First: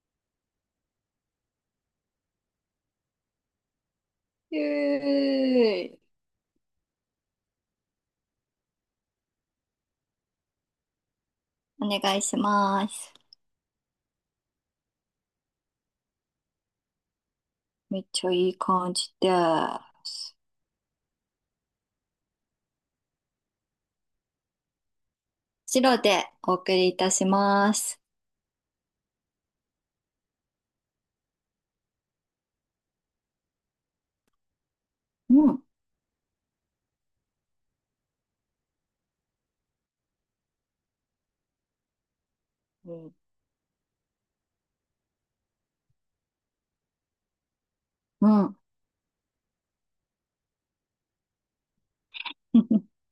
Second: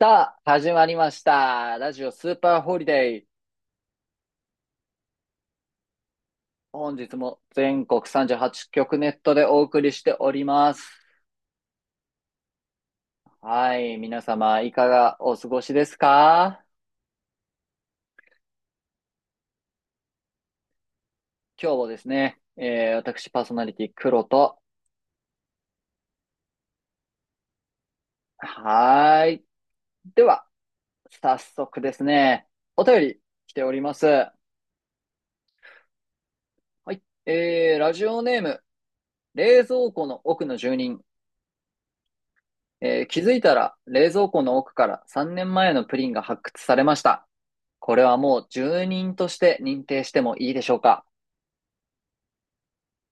さあ、始まりました。ラジオスーパーホリデー。えー本日も全国38局ネットでお送りしております。お願いします。はい、皆様いかがお過ごしですか？めっちゃいい感じです。今日もですね、私パーソナリティ黒と、白でお送りいたします。はーい。では、早速ですね、お便り来ております。はうん、い、ラジオネーム、冷蔵庫の奥の住人。うん。気づいたら冷蔵庫の奥から3年前のプリンが発掘されました。これはうもうん 住人として認定してもいいでしょうか？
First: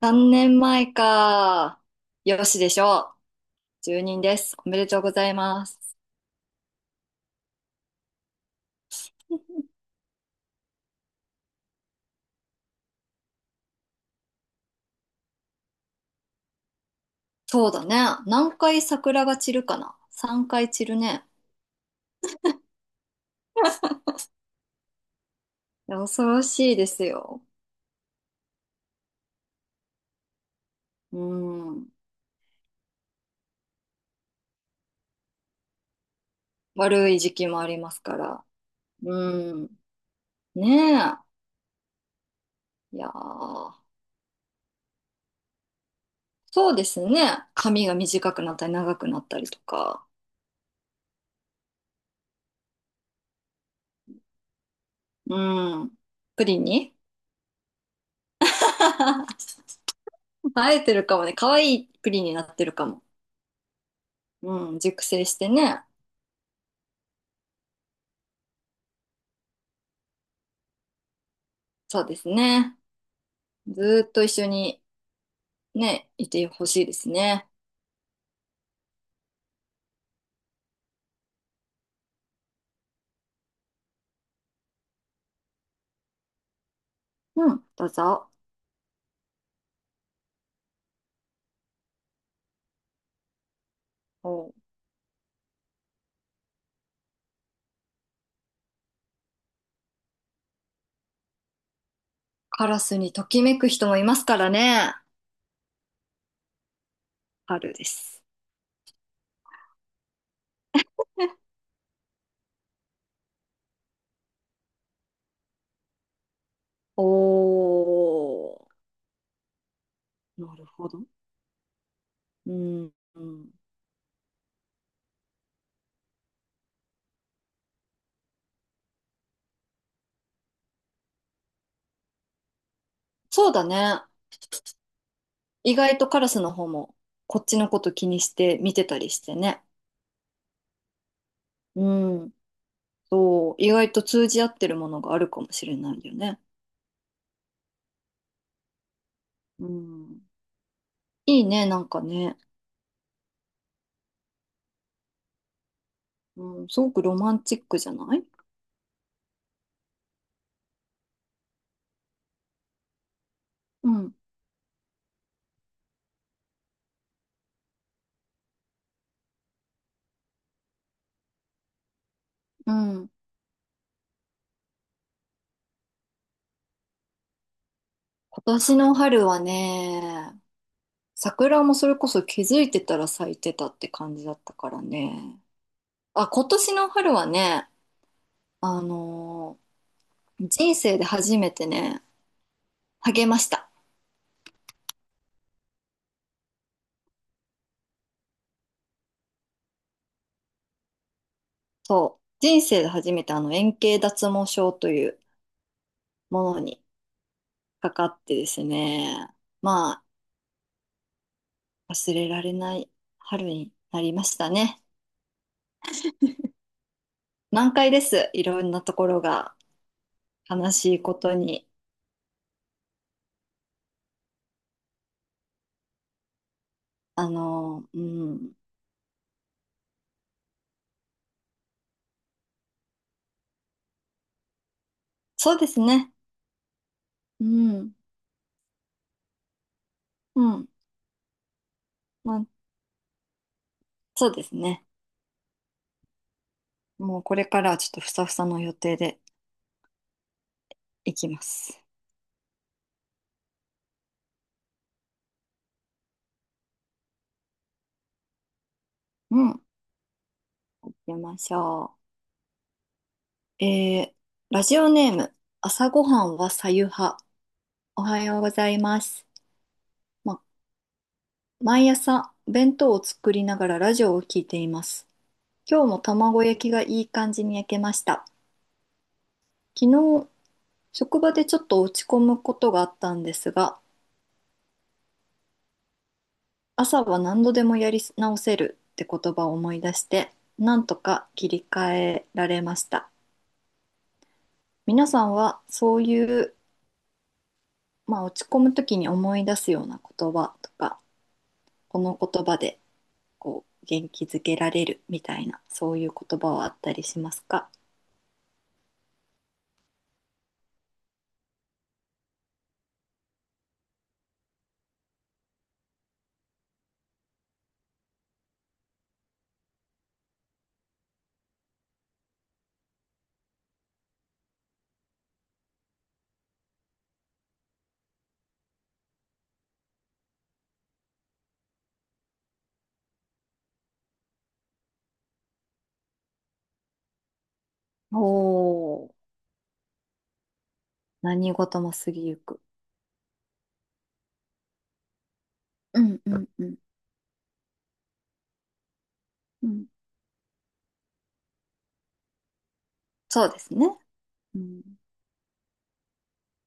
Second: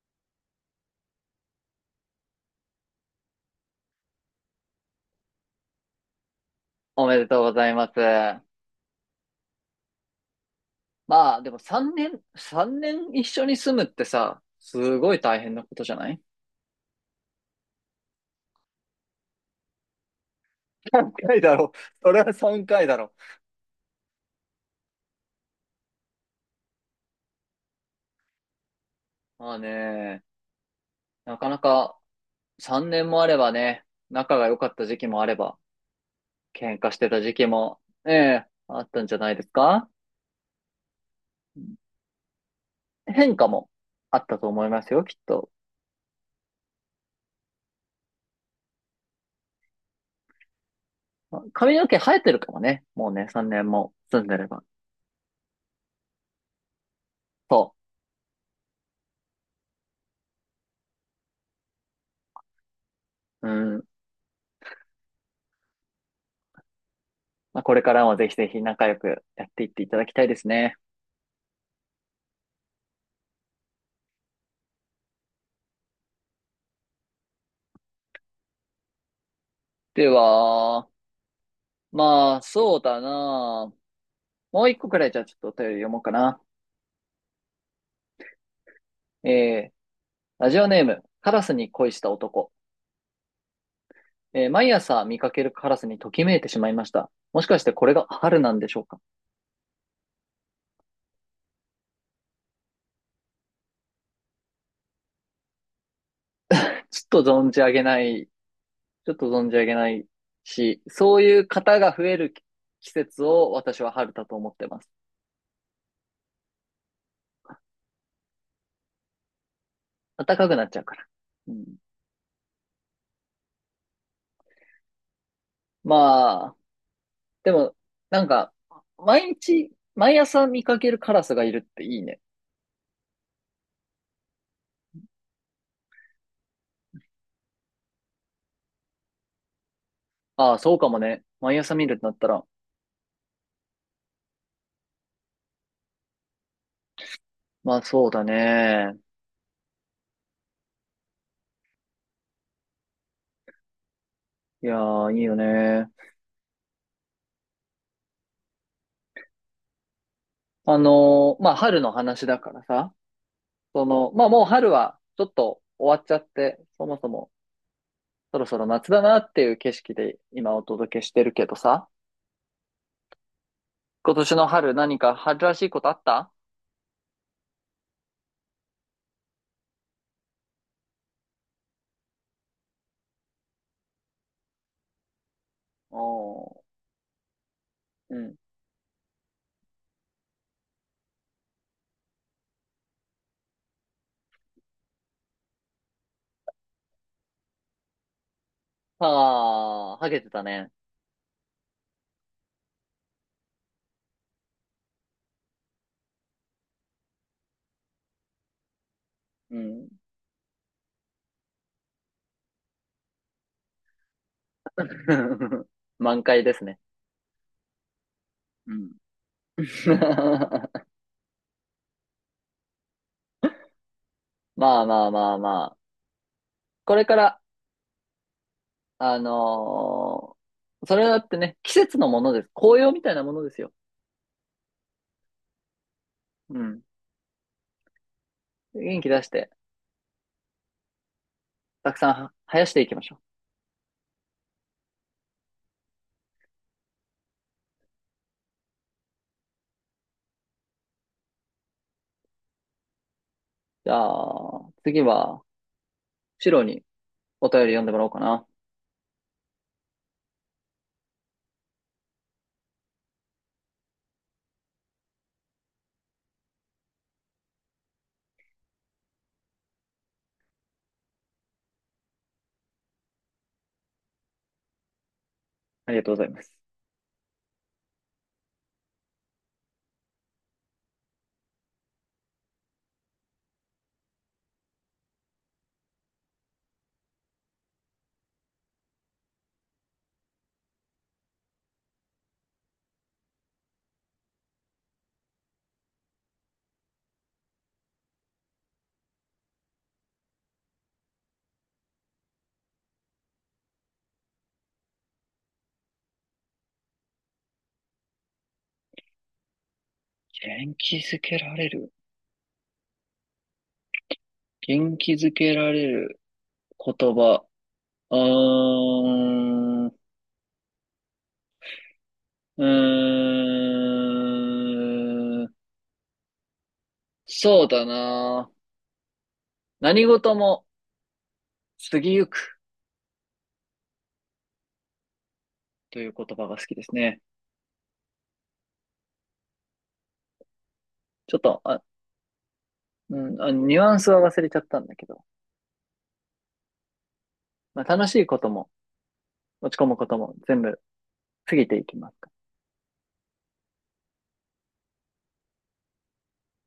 3年前か。よしでしょう。1人です。おめでとうございます。おめでとうございます。まあ、でも3年一緒に住むってさ、すごい大変なことじゃない？そうだね。何回桜が散るかな？ 3 回散る3ね。回だろ。それは3回だろ。いや恐ろしいですよ。まあね、うなかなん。か3年もあればね、仲が良かった時期もあれば、喧嘩して悪いた時時期期もありも、ますえから。え、あったんじゃないですうん。か？ねえ。いや変化もー。あったと思いますよ、きっと。そうですね。髪が短くなったり長くなったりとか。まあ髪の毛生えてるかもね。もうね、3年も住んでれば。うん。プリンに そ 生えてるかもね。可愛いプリンになってるかも。う。うん。うん。熟成してね。まあ、これからもぜひぜひ仲良くやっていっていただきたいですね。そうですね。ずーっと一緒にね、いてほしいですね。では、まあ、そうだな。もう一個くらいじゃあちょっとお便り読もうかな。うん。どうぞ。えー、ラジオネーム、カラスに恋した男。おう、毎朝見かけるカラスにときめいてしまいました。もしかしてこれが春なんでしょうか？カラスにときめく人もいますからね。ちょっと存じ上春げでなす。い、ちょっと存じ上げないし、そういう 方が増える季節を私は春だと思ってます。おー。暖かなくなるっちゃうほかど。ら。うん、うん。うん、まあ、でも、なんか、毎朝見かけるカラスがいるっていいね。そうだね。意外とカラスの方もこっちのこと気にして見てたりしてね。ああ、そうかもね。毎朝見るってなっうたん。ら。そう、意外と通じ合ってるものがあるかもしれないよね。まあ、そうだね。うん。いいね、なんかね。いやー、いいよね。うん、すごくロマンチックじゃない？まあ、春の話だからさ。そうの、ん、まあ、もう春は、ちょっと終わっちゃって、そもそも、そろそろ夏だなっていう景色で今お届けしてるけどさ。うん。今年の春、何か春らしいことあった？今年の春はね、桜もそれこそ気づいてたら咲いてたって感じだったからね。あ、今おー、年の春はね、うん。あの人生で初めてね、励ました。ああ、はげてたね。そう、人生で初めてあの円形脱毛症というものにかかってですね、うん。まあ、忘れられない春になりましたね。満開ですね。難解です。いろんうなん ところが 悲しいことに。まあまあまあまあ。これから、うん、あのーそれだってね、季節のものです。紅葉みたいなものですよ。そうですね。うん。うん、元気出して、うん、たくさんはまあ、生やしていきましょう。そうですね。もうこれからはちょっとふさふさの予定でいきます。じゃあ、次は、シロにお便り読んでもらおうかな。うん、行きましょう。ラジオネーム、朝ごはんはさゆは。おはようございます。ま、毎朝弁当を作りながらラジオを聞いています。今日あもりがとうございま卵す。焼きがいい感じに焼けました。昨日、職場でちょっと落ち込むことがあったんですが、朝は何度でもやり直せるって言葉を思い出して、なんとか切り替えられました。皆さんはそういう、まあ、落ち込む時に思い出すような言葉とか、この言葉でこう元気づけられるみたいな、そういう言葉はあったりしますか？元気づけられる。元気づけられる言葉。うーん、うーん、そうだな。何事も過ぎゆく。という言葉が好きですね。おー、ちょっ何と、事も過ぎゆく。ニュアンスは忘れちゃったんだけど、うん、うん、うん。まあ、楽しいことも、う落ち込ん、むことも全部過ぎていきますから。そうですね。うん。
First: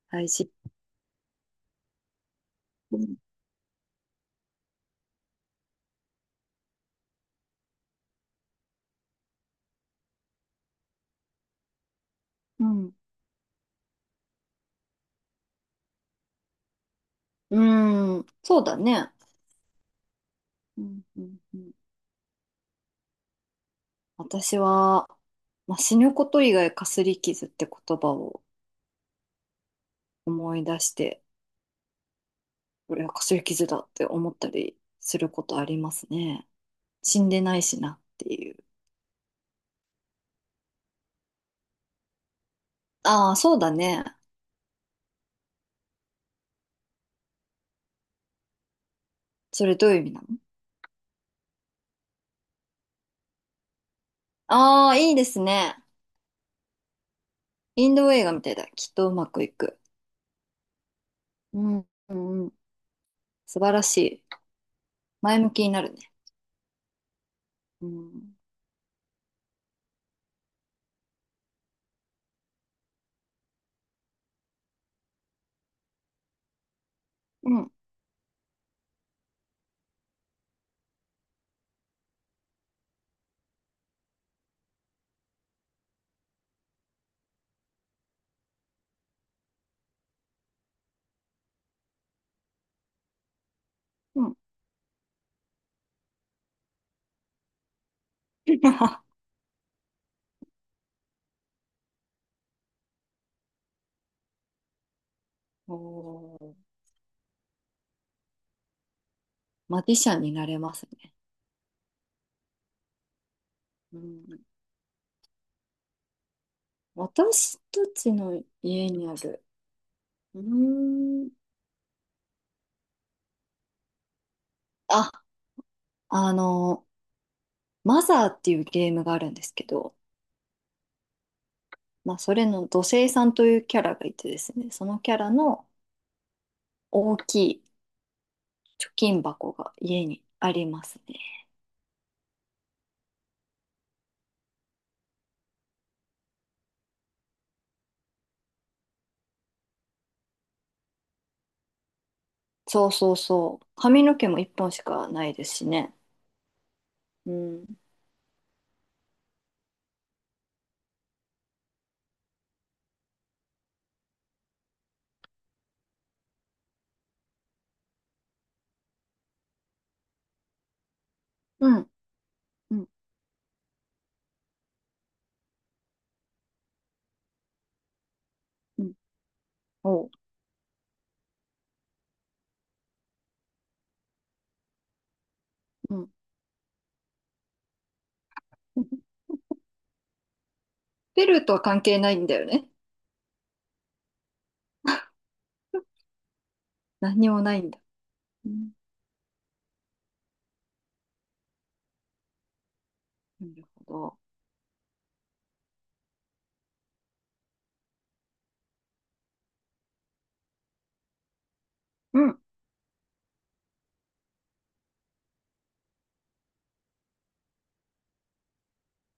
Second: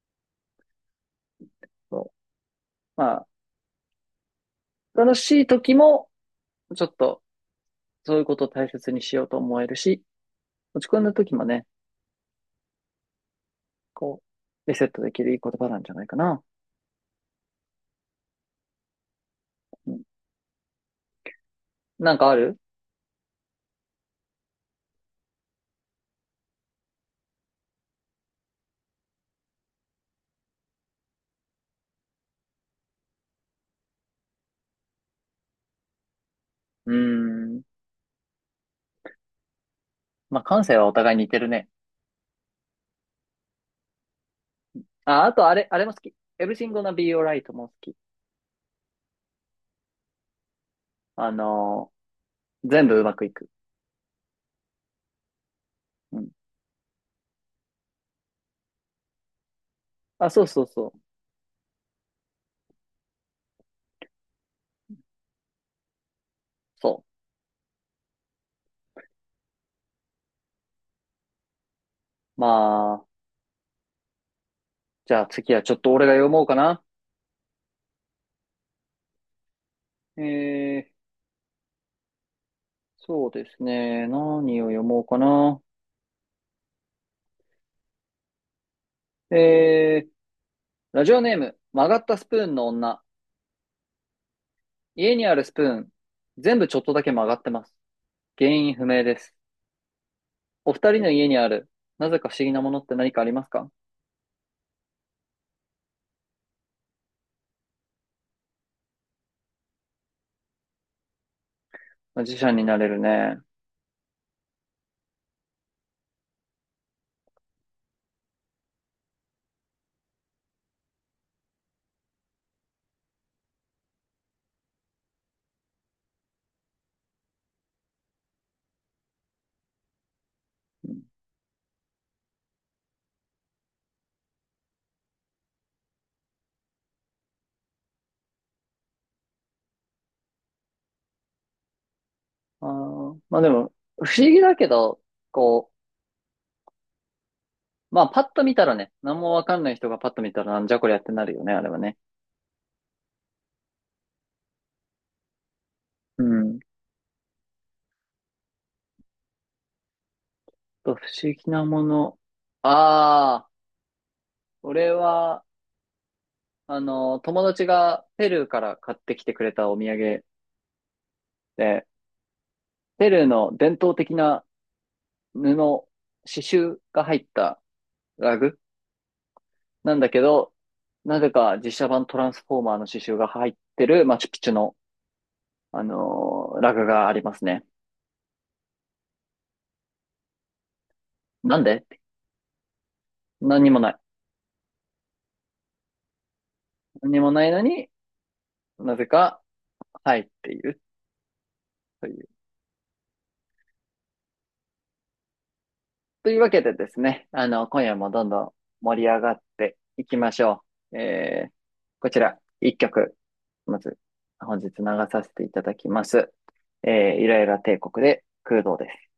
大事。そうう。まん、あ、楽しい時も、ちょっと、そういうことを大切にしようと思えるし、落ち込んだ時もね、うん。こう、リセットできるいい言葉なんじゃないかな。うん。そうだね。うん、うん、うん、うん。なんかある？私は、まあ、死ぬこと以外かすり傷って言葉を思い出して、これはかすり傷だって思ったりすることありますね。うー死んでないん。しなっていう。まあ、感性はお互い似てるね。ああ、そうだね。あ、あとあれも好き。Everything gonna be alright も好き。それどういう意味なの？あの全部うまくいく。ああ、いいですね。うん。インド映画みたいだ。きっとうまくいく。あ、そうそうそう。うん、うん、うん。素晴らしい。前向きになるね。そうん。う。まあ、じゃあ次はちょっと俺が読もうかな。うん、えー、そうですね。何を読もうかな。えー、ラジオネーム、曲がったスプーンの女。うん。家にあるスプーン、全部ちょっとだけ曲がってます。原因不明で す。お二人の家にある、なぜか不思議なものって何かありますか？おー、マジシャンになれますね。自社になれるね。うん。私たちの家にある、うーん。あ、あの、マザーっていうゲームがあるんですけど、まあ、それの土星さんというキャラがいてですね、そのキャラの大きい貯金箱が家にありますね。あー、まあでも、不思議だけど、こう、まあパッと見たらね、何もわかんない人がパッと見たらなんじゃこりゃってなるよね、あれはね。そうそうそう。髪の毛も一本しかないですしね。うん。うん。と、不思議なもの。ああ。俺は、友達がペルーから買ってきてくれたお土産うで、ん、うん、ペルーの伝統的な布、刺繍が入ったラグうん、なんおだう。けど、なぜか実写版トランスフォーマーの刺繍が入ってるマチュピチュの、うん。ラグがありますね。ペルーとなはん関で？係ないんだよね。何にもない。何に何にももないなのいんだ。にうん、なぜか入っているという。なるほど。というわけでですね、今夜もどんどん盛り上がっていきましょう。こちうら、ん一曲、まず、本日流させていただきます。イライラ帝国で、空洞です。